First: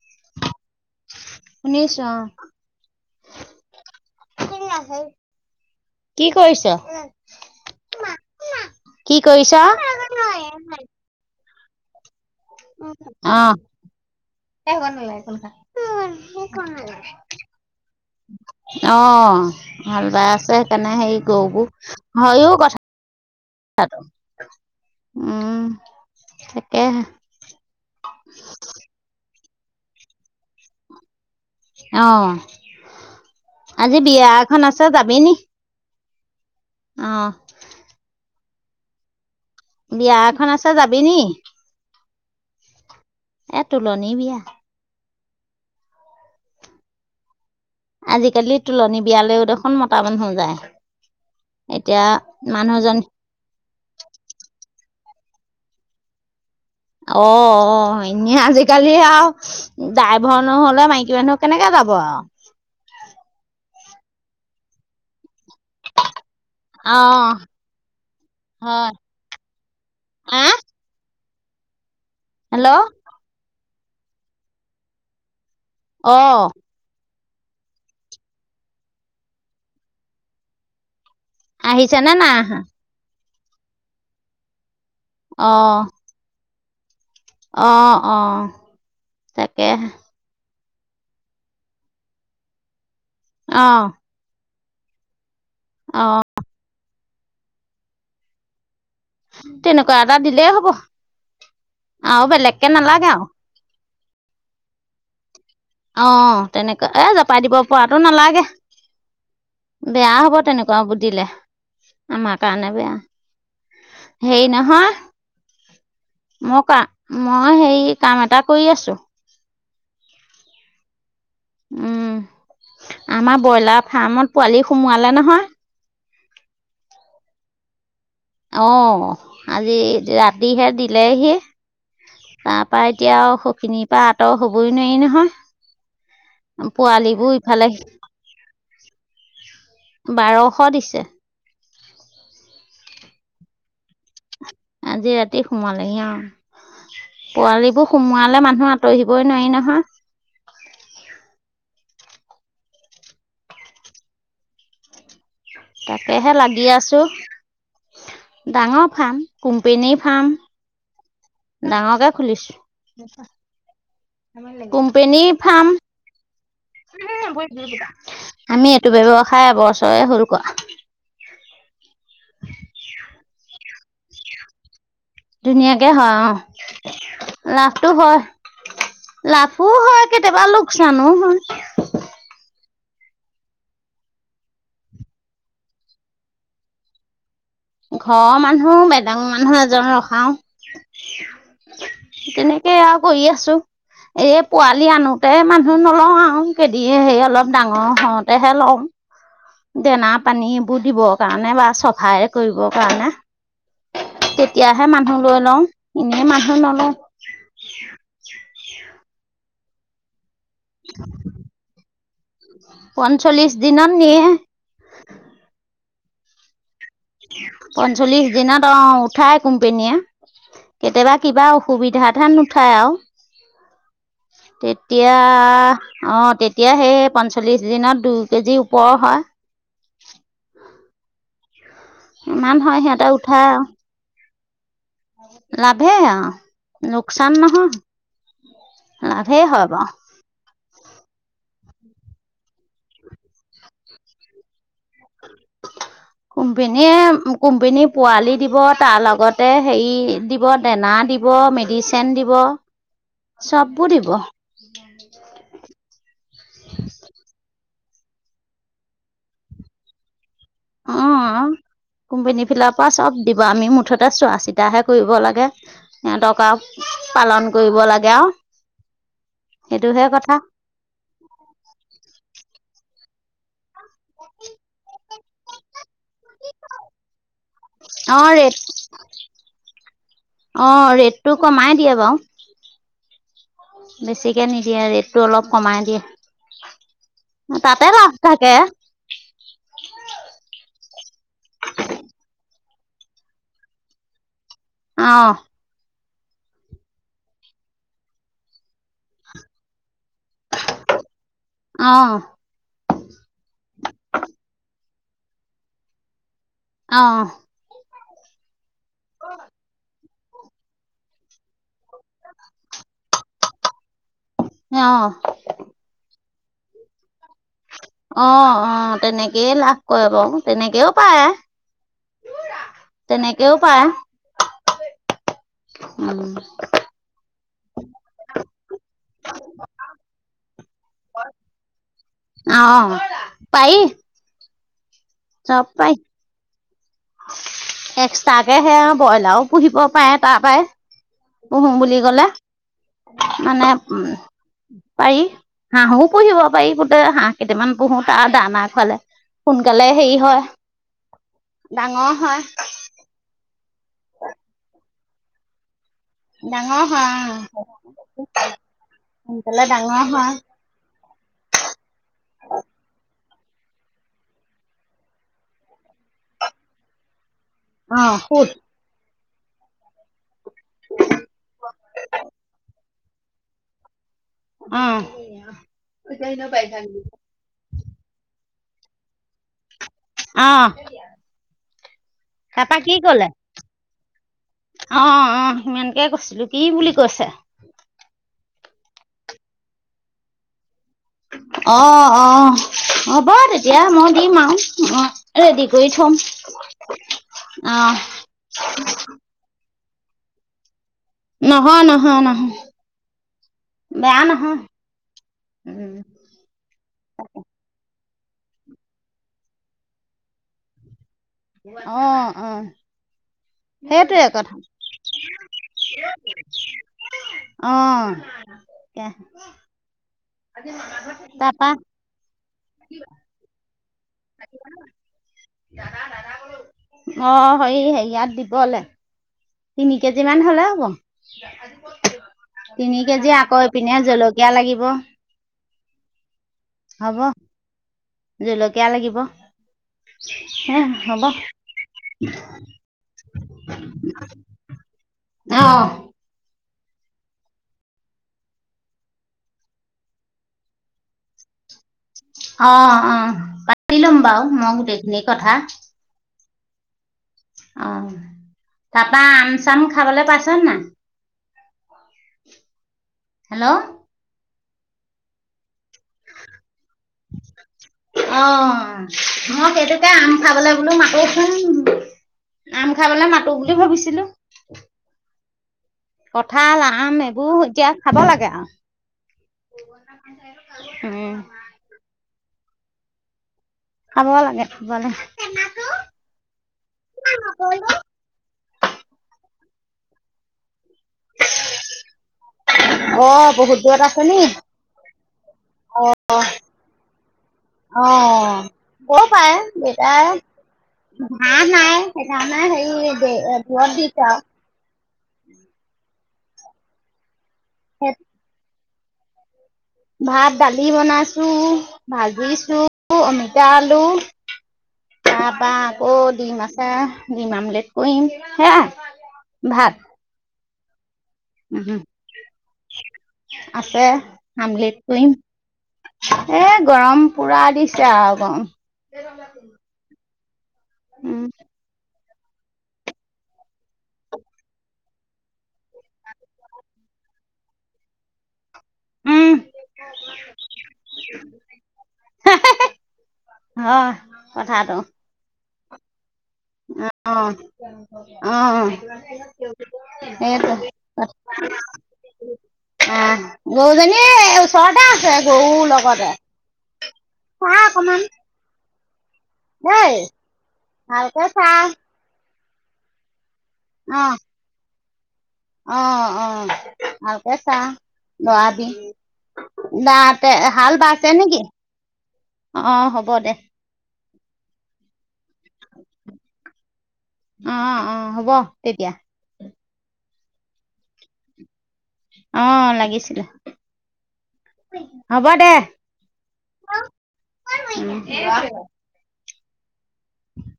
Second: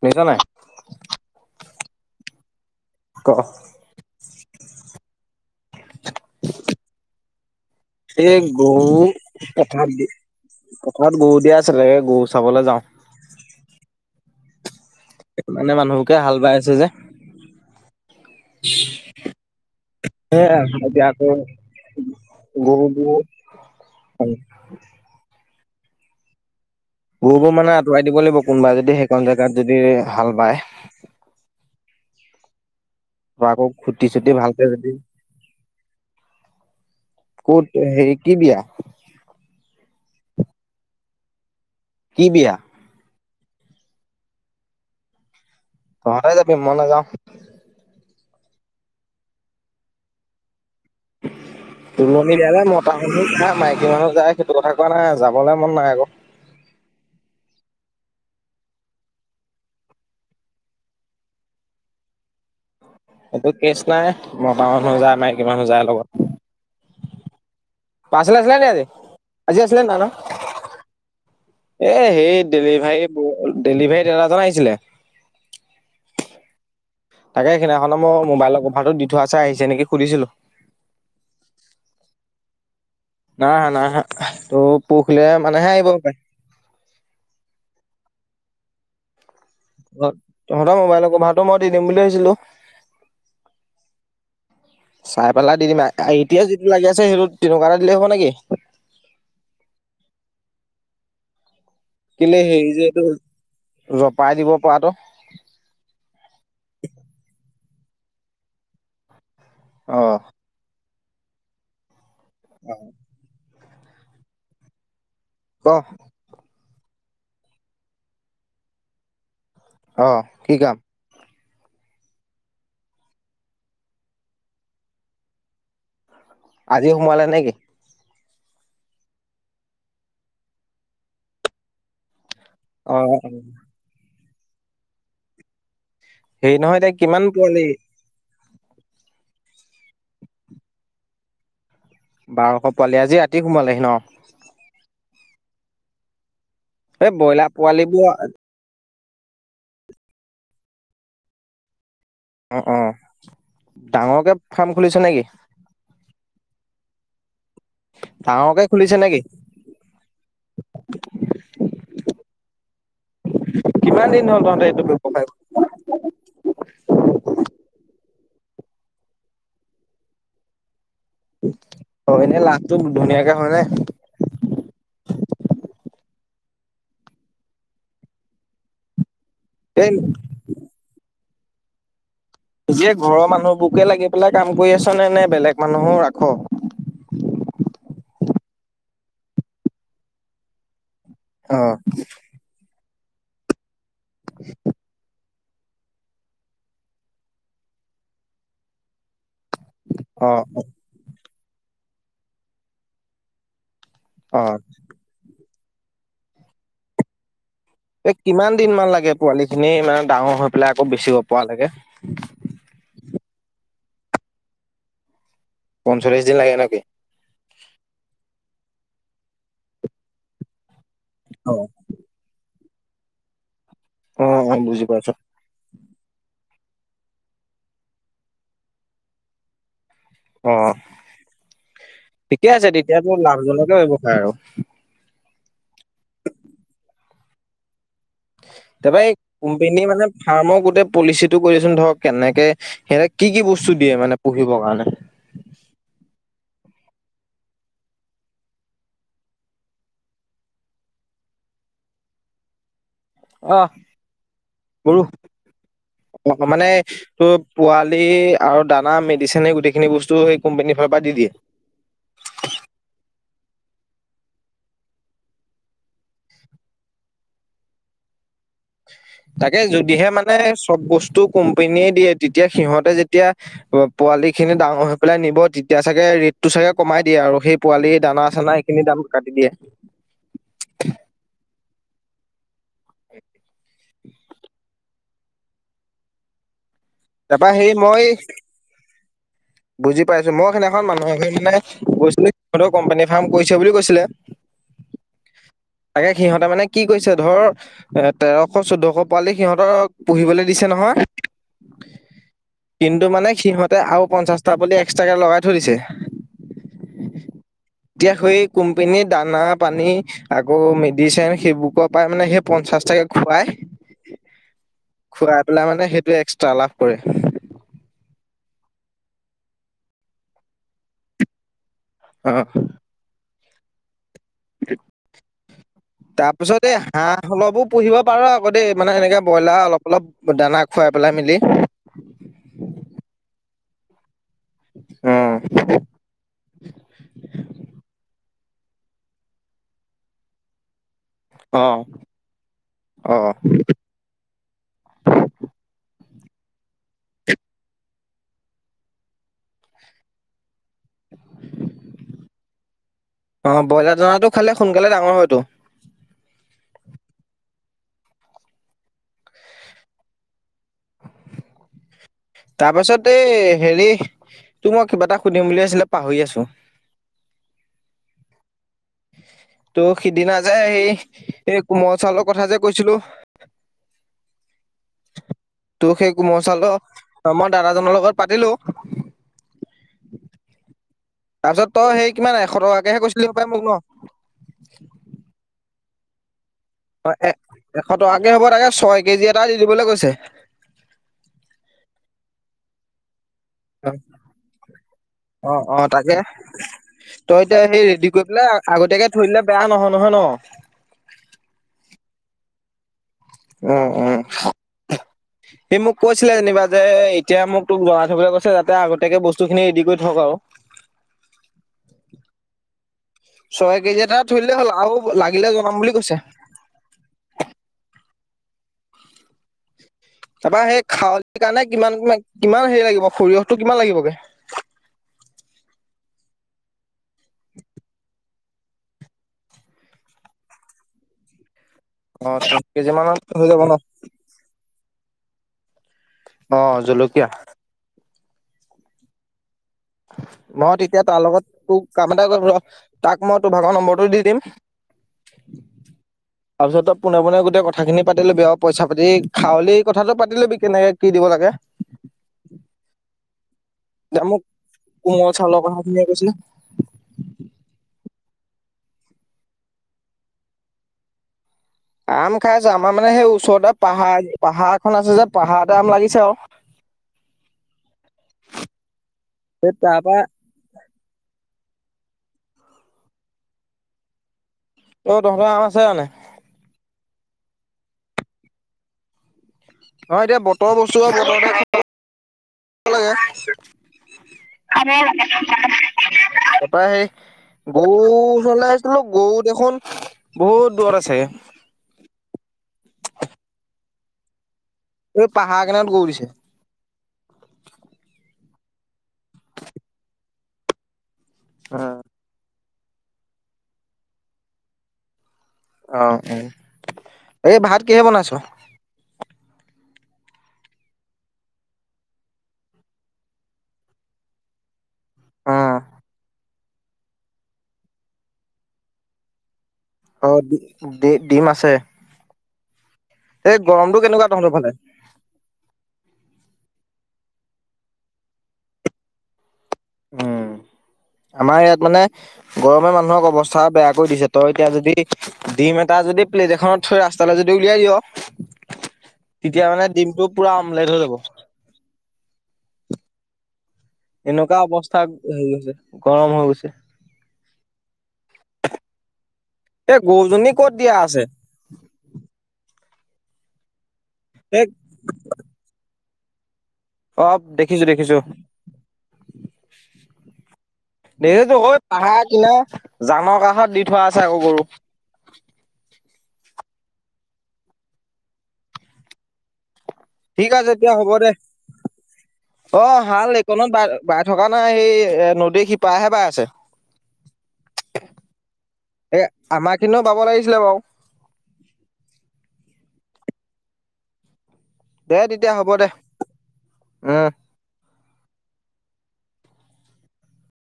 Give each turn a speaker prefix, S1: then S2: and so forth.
S1: শুনিছা নাই
S2: শুনিছোঁ অ।
S1: ক।
S2: কি কৰিছ?
S1: এই গৰু
S2: কি
S1: পথাৰ
S2: কৰিছ?
S1: দি পথাৰত গৰু দিয়া [unintelligible]
S2: আহ। অ
S1: মানে মানুহবোকে হাল বাই আছে যে
S2: হাল বাই আছে
S1: সেয়া
S2: সেইকাৰণে হে
S1: এতিয়া আকৌ
S2: গবোৰ হয় ও কথা
S1: গৰুবোৰ
S2: উম। [unintelligible]
S1: গৰুবোৰ মানে আঁতৰাই দ লাগিব কোনোবা যদি সেইখনণ জ গাত যদি হাল বায়।
S2: আহ।
S1: বা আকৌ
S2: আজি
S1: খুটি
S2: বিয়া
S1: চুটি
S2: এখন
S1: ভালকে
S2: আছে
S1: যদি
S2: যাবি নি? অ',
S1: ক'ত হেৰি। কি বিয়া?
S2: বিয়া এখন আছে যাবি নি?
S1: কি বিয়া?
S2: এ তোলনি বিয়া।
S1: তহঁতে যাবি মই নাযাওঁ।
S2: আজিকালি তোুলনি বিয়ালৈও দেখোন মতাামান হৈ যায়। এতিয়া
S1: তুলনি যে মতা
S2: মানুহজনী
S1: মানুহ খায় মাইকী মানুহ যায় সেইটো কথা কোৱা নাই যাবলৈ মন নাই আকৌ।
S2: অ এনেই আজিকালি আৰু ডাইভৰ নহলে মাইকী মানুহ কেনেকে যাব আৰু।
S1: এইটো কেচ নাই মটা মানুহ যায় মাইকী মানুহ যায় লগত।
S2: অ।
S1: পাৰ্চেল আছিলে নি আজি,
S2: হয়
S1: আজি আছিলে পাৰ্চেল
S2: আহ
S1: এ সেই
S2: হেল্ল'
S1: ডেলিভাৰী ডেলিভাৰী দাদাজন আহিছিলে।
S2: আহ।
S1: তাকে সেই সদিনাখননৰ মই মোবাইলৰ কভাৰটো দি থোৱাছে আহিছে নেকি সুধিছিলো।
S2: আহিছে না নাই অহা।
S1: নাই অহা নাই অহা। পৰখিলে মানেহে আহিব হপাই।
S2: আহ অ। তাকে।
S1: ঘৰত তহঁতৰ মোবাইলৰ কভাৰটো মই দি দিম বুলি ভাবিছিলো।
S2: আহ।
S1: পাই পেলাই দি দিম আৰু এতিয়া যিটো লাগী আ সেইটোত তেনেকুৱা এটা দিলে হ'ব নেকি?
S2: তেনেকুৱা এটা দিলেই হ'ব। আহ
S1: কেলে হেৰি
S2: বেলেগকে
S1: যে এইটো
S2: নালাগে আৰু।
S1: জপাই দিব পৰাটো
S2: অঁ তেনেকুৱা এ জপাই দিব পৰাটো নালাগে।
S1: অ
S2: বেয়া হ'ব তেনেকুৱা দিলে। আমাৰ কাৰণে বেয়া। হেই নহয়
S1: ক'
S2: মই ক, মই হেৰি কাম এটা কৰি আছো।
S1: অ', কি কাম?
S2: উম, আমাৰ ব্ৰইলাৰ ফাৰ্মত পোৱালি সোমোৱালে নহয়।
S1: আজি সোমাৱালে নেকি?
S2: অ', আজি ৰাতিহে দিলেহি। তাৰ পৰা
S1: অ
S2: এতিয়া আৰু সখিনি পাত তও হ'বই নোৱাৰি নহয়।
S1: হে, নহয়, এতিয়া কিমান
S2: পোৱালিবোৰ ইফালে
S1: পোৱালি?
S2: বাৰশ দিছে।
S1: বাৰশ পোৱালি, আজি ৰাতি সোমালে হি ন'।
S2: আজি ৰাতি সোমালে অ'।
S1: এই ব্ৰইলাৰ
S2: পোৱালিবোৰ সোমোৱালে মানুহৰ ৰহিবই, নোৱাৰি নহয়।
S1: অ', অ', ডাঙৰকে ফাৰ্ম খুলিছে নেকি?
S2: তাকেহে লাগি আছো।
S1: ডাঙৰকে
S2: ডাঙৰ
S1: খুলিছে নেকি?
S2: ফাৰ্ম, কোম্পেনীৰ ফাৰ্ম। খুলিছোঁ।
S1: কিমান দিন হ'ল তহঁতে এইটো ব্যৱসায়
S2: কোম্পানীৰ ফাৰ্ম। আমি এইটো ব্যয়ৱসায় এবছৰে হ'ল কৰা।
S1: [inaudible] অ', এনে লাভটো ধুনীয়াকে হয় নে?
S2: ধুনীয়াকে হয় অ লাভটো হয়। লাভো
S1: এই
S2: হয় কেতিয়াবা লোকচানো হয়। [inaudible]
S1: নিজে ঘৰৰ মানুহবোৰকে লাগি পেলাই কাম কৰি আছ নে, নে বেলেগ মানুহো ৰাখ'?
S2: ঘৰৰ মানুহ। বেদাঙ মানুহ এজনো ৰখাও।
S1: অ',
S2: তেনেকে আৰু কৰি আছোঁ। এ, পোৱালি আনো তে মানুহ নলও আৰু, কে দিয়ে হেৰি অলপ ডাঙৰ হওঁতেহে লওঁ। দেনা
S1: অ',
S2: পানী এইবোৰ দিব কাৰণে বা চফাই কৰিবৰ কাৰণে
S1: অ'।
S2: তেতিয়াহে মানুহ লৈ লওঁ। এনেই মানুহ নলওঁ।
S1: এ, কিমান দিন মান লাগে? পোৱালিখিনি ইমান ডাঙৰ হোৱা পেলাই আকৌ বেচিব পৰা লাগে
S2: পঞ্চলিছ দিনত নিয়ে।
S1: পঞ্চলিছ দিন লাগে নেকি?
S2: পঞ্চল্লিছ দিনত, অ', উঠাই কোম্পনীয়ে। কেতিয়াবা কিবা
S1: অ',
S2: অসুবিধাত হেন ঠাই আও।
S1: অ', অ', বুজি পাইছোঁ।
S2: তেতিয়া অ', তেতিয়া সেই পঞ্চল্লিশ দিনত দুই কেজি ওপৰ হয়।
S1: অ'। ঠিকে
S2: ইমান
S1: আছে
S2: হয় সিহঁতে
S1: তেতিয়াটো লাভজনকে ব্যৱসায় আৰু। [inaudible]
S2: লাভে আও, লোকচান নহয়।
S1: তাৰপা এই
S2: লাভেই হয়
S1: কোম্পানীয়ে
S2: বাৰু
S1: মানে ফাৰ্মৰ গোটেই পলিচিটো কৰিচোন ধৰক কেনেকে, সেহেতে কি কি বস্তু দিয়ে মানে পুহিবৰ কাৰণে?
S2: কোম্পেনীয়ে, কোম্পনী পোৱালি দিব তাৰ লগতে হেৰি দিব দেনা দিব, মেডিচেন দিব।
S1: অ',
S2: চববোৰ দিব
S1: গৰু অ', মানে এইটো পোৱালি আৰু দানা মেডিচেনে গোটেইখিনি বস্তু সেই কোম্পানীৰ ফালৰ পৰা দি
S2: অ',
S1: দিয়ে।
S2: অ', কোম্পানী ফিল' পৰা চব দিব, আমি মুঠতে চোৱা চিতাহে কৰিব লাগে, সিহঁতক আও পালন কৰিব লাগে আও
S1: তাকে যদিহে মানে চব বস্তু কোম্পনীয়ে দিয়ে, তেতিয়া সিহঁতে যেত তিয়া পোৱালি খিনি ডাঙৰ হৈ পেলাই নিব তেতিয়া চাগে ৰেটটো চাগে কমাই দিয়ে আৰু সেই পোৱালি
S2: অ
S1: দানা চানা
S2: ৰেট
S1: এইখিনি দামত কাটি দিয়ে।
S2: অ ৰেটটো কমাই দিয়ে বাও।
S1: [inaudible]
S2: বেছিকে নিদিয়ে ৰেটটো অলপ কমাই
S1: তাৰপা
S2: দিয়ে।
S1: সেই
S2: তাতে
S1: মই
S2: লাভ থাকে।
S1: খন মানুহে এগৰাকী মানে গৈছিলে সিহঁতৰ কোম্পানী ফাৰ্ম কৰিছে বুলি কৈছিলে।
S2: অ
S1: তাকে সিহঁতে মানে কি কৈছে ধৰ এ, তেৰশ চৈধ্যশ পোৱালি সিহঁত পুহিবলৈ দিছে নহয়।
S2: অ
S1: কিন্তু মানে সিহঁতে আও পঞ্চাছ তাৰপতি এক্সট্ৰাকে লগাই থৈ দিছে।
S2: অ'।
S1: এতিয়া সৈ কোম্পিনী দানা পানী আকৌ মেডিচেন সেইবোকৰ পৰাই মানে সেই পঞ্চাশটাকে খুৱাই
S2: অ
S1: খুৱাই পেলাই মানে সেইটো এক্স লাভ কৰে
S2: অ অ তেনেকেইয় লাভ কৰে বাৰু তেনেকেও পায়
S1: অ
S2: তেনেকেও পায় উম
S1: তাৰপিছত এই হাঁহ অলপো পুহিব পাৰো আকৌ দেই মানে এনেকে ব্ৰইলাৰ অলপ অলপ দানা খুৱাই পেলাই মেলি
S2: অ পায়
S1: অ
S2: চব পাই এক তাকেহে সে আৰু ব্ৰইলাৰো পুহিব পাৰে তাৰ পৰাই
S1: অ
S2: পুহো বুলি কলে
S1: অ
S2: মানে উম পাৰি হাঁহু পুহিব পাৰি গোটেই হাঁহ কেইটামান পুহো তাৰ দানা খুৱালে সোনকালে হেৰি হয় ডাঙৰ হয়
S1: অ ব্ৰইলাৰ দনাটো খালে সোনকালে ডাঙৰ হয়তটো
S2: ডাঙৰ হোৱা সোনকালে ডাঙৰ হোৱা
S1: তাৰপিছতে এই হেৰি তো মই কিবা এটা সুধিম বুলি আছিলে পাহৰি আছো
S2: অ শোধ
S1: ত' সিদিনা যে সেই এই কোমল চাউলৰ কথা যে কৈছিলো
S2: অ
S1: তো সেই কোমচলো মই দাদাজনৰ লগত পাতিলো
S2: অ
S1: য তই সেই কিমান এশ
S2: তাপা কি
S1: টকাকেহে কৈছিলি
S2: কলে
S1: হপাই মোক ন
S2: অ অ সিমান তোকে কৈছিলো কি বুলি
S1: অ
S2: কৈছে
S1: এ এশ টকাকে হ'ব তাকে ছয় কেজি এটা দি দিবলৈ কৈছে
S2: অ অ অ তেতিয়া মই দিম আৰু
S1: অ
S2: ৰেডি
S1: অ
S2: কৰি থম
S1: তাকে তই এতিয়া
S2: অ
S1: সেই ৰেডি কৰি পেলাই আগতীয়াকে থৈ দিলে বেয়া নহয় নহয় ন
S2: নহয় নহয় নহয়
S1: উ উম
S2: বেয়া নহয়
S1: সি মোক
S2: উম
S1: কৈছিলে যেনিবা যে এতিয়া মোক তোক যোৱা থবলৈ কৈছে যাতে আগতোকে বস্তু খিনি ৰেডি কৰি থক আৰু
S2: অ অ
S1: ছয় কেজি এান
S2: সেইটোৱে কথা
S1: ধৰিলেেই হ'ল আৰু লাগিলে জনাম বুলি কৈছে
S2: কোৱা
S1: তা পা সেই খাৱলি কাৰণে কিমান কিমান কিমান হেৰি লাগিব সৰিয়হটো কিমান লাগিব
S2: ধৰা ব অ' হই হেইয়াত দিব। ঘৰলে তিনি কেজি মান হ'লে হ'ব।
S1: অ
S2: তিনি
S1: মানত
S2: কেজি
S1: হৈ
S2: আকৌ
S1: যাব ন
S2: ইপিনে জলকীয়া লাগি হব।
S1: অ' জলকীয়া।
S2: জলকীয়া লাগিব।
S1: ম
S2: হে
S1: তেতিয়া তাৰ
S2: হ'ব
S1: লগত তোক কাম এটা কৰিম ৰ তাক মই তোৰ ভাগৰ নম্বৰটো দি দিম।
S2: অ
S1: তাৰপিছত তই পোনে পোনে গোটেই কথাখিনি পাতি ল'বি আৰু পইচা পাতি খাৱলি কথাটো পাতি ল'বি কেনেকে কি দিব লাগে।
S2: অ', অ। পাত পাতি লম
S1: এতিয়া মোক
S2: বাৰু মই গোটেই খিনি
S1: কোমল
S2: কথা।
S1: চাউলৰ কথাখিনিয়ে কৈছিলে
S2: তা পা আম চাম খাবলৈ পাইছ নে নাই।
S1: আম খাইছো আমাৰ মানে সেই ওচৰতে
S2: হেল্ল'
S1: পাহাৰ। পাহাৰ এখন আছে যে পাহাৰ।
S2: অ' মই
S1: সেই তাৰ
S2: সেইটোকে
S1: পৰা
S2: আম খাবলে বোলো মাতোচুন। আম খাবলে মাতো বুলি ভাবিছিলো।
S1: অ' তহঁতৰ আম আ
S2: কঁঠাল আম এ এইবোৰ এতিয়া খাব লাগে আও।
S1: অ' এতিয়া বতৰ বস্তু বতৰ [unintelligible] [unintelligible]
S2: খাব লাগে খাব লাগে
S1: [unintelligible] পাই গও ওচৰলে আহিছিলো গও দেখোন বহুত দূৰত আছে।
S2: অ' বহুত দূৰত আছে নি
S1: এই পাহাৰ কিনাৰত গৰু দিছে
S2: অ', অ'। ব পায় দেটায়ে ঘাঁহ
S1: অ
S2: নাই সেইকাৰণে নাই হেৰি দে দূৰত দিছে আও
S1: উম এই ভাত কিহে
S2: সেই
S1: বনাইছ।
S2: ভাত দালি বনাইছো ভাজিছো অমিতা আলু, তা
S1: অ
S2: পা আকৌ ডিম আছা ডিম আমলেট কৰিম সেয়াই ভাত।
S1: [unintelligible] ডে ডিম আছে,
S2: উম,
S1: এই গৰমটো
S2: আছে
S1: কেনেকুৱা তহঁতৰফালে?
S2: আমলেট কৰিম। এ গৰম পুৰা দিছে আৰু গৰম।
S1: উম।
S2: উম,
S1: আমাৰ ইয়াত মানে গৰমে মানুহক অৱস্থা বেয়া কৰি দিছে, তই এতিয়া যদি ডিম এটা যদি প্লেট এখনত থৈ ৰাস্তালে যদি উলিয়াই দিয়'
S2: উম।
S1: তেতিয়ামানে ডিমটো পুৰা অমলেট হৈ যাব।
S2: হয়
S1: এনেকুৱা
S2: কথাটো
S1: অৱস্থাত হৈ গৈছে। গৰম হৈ গৈছ
S2: অ'। অহ।
S1: এই, গৰুজনী ক'ত দিয়া আছে?
S2: আ, গৰুজনী এ,
S1: এই
S2: ওচৰতে আছে গৰুৰ লগত [unintelligible]
S1: অ', দেখিছোঁ, দেখিছোঁ।
S2: দেই
S1: [unintelligible]
S2: ভালকে চা
S1: সৈ পাহাৰ কিনা জানৰ কাষত দি থোৱা
S2: অ
S1: আছে আকৌ গৰু।
S2: অ', অ', ভালকে চা, লৰাবি দাতে
S1: ঠিক আছে এতিয়া
S2: হাল
S1: হ'ব
S2: বাইছে
S1: দে,
S2: নেকি
S1: অ', হাল
S2: হ'ব দে
S1: এইকণত বাই, বাই থকা নাই এই নদীৰ শিপাৰেহে বাই আছে
S2: অ অ হ'ব তেতিয়া
S1: এই আমাক খিন বাব লাগিছিলে বাৰু
S2: অ', লাগিছিলে। হ'ব দে
S1: উম।
S2: [unintelligible]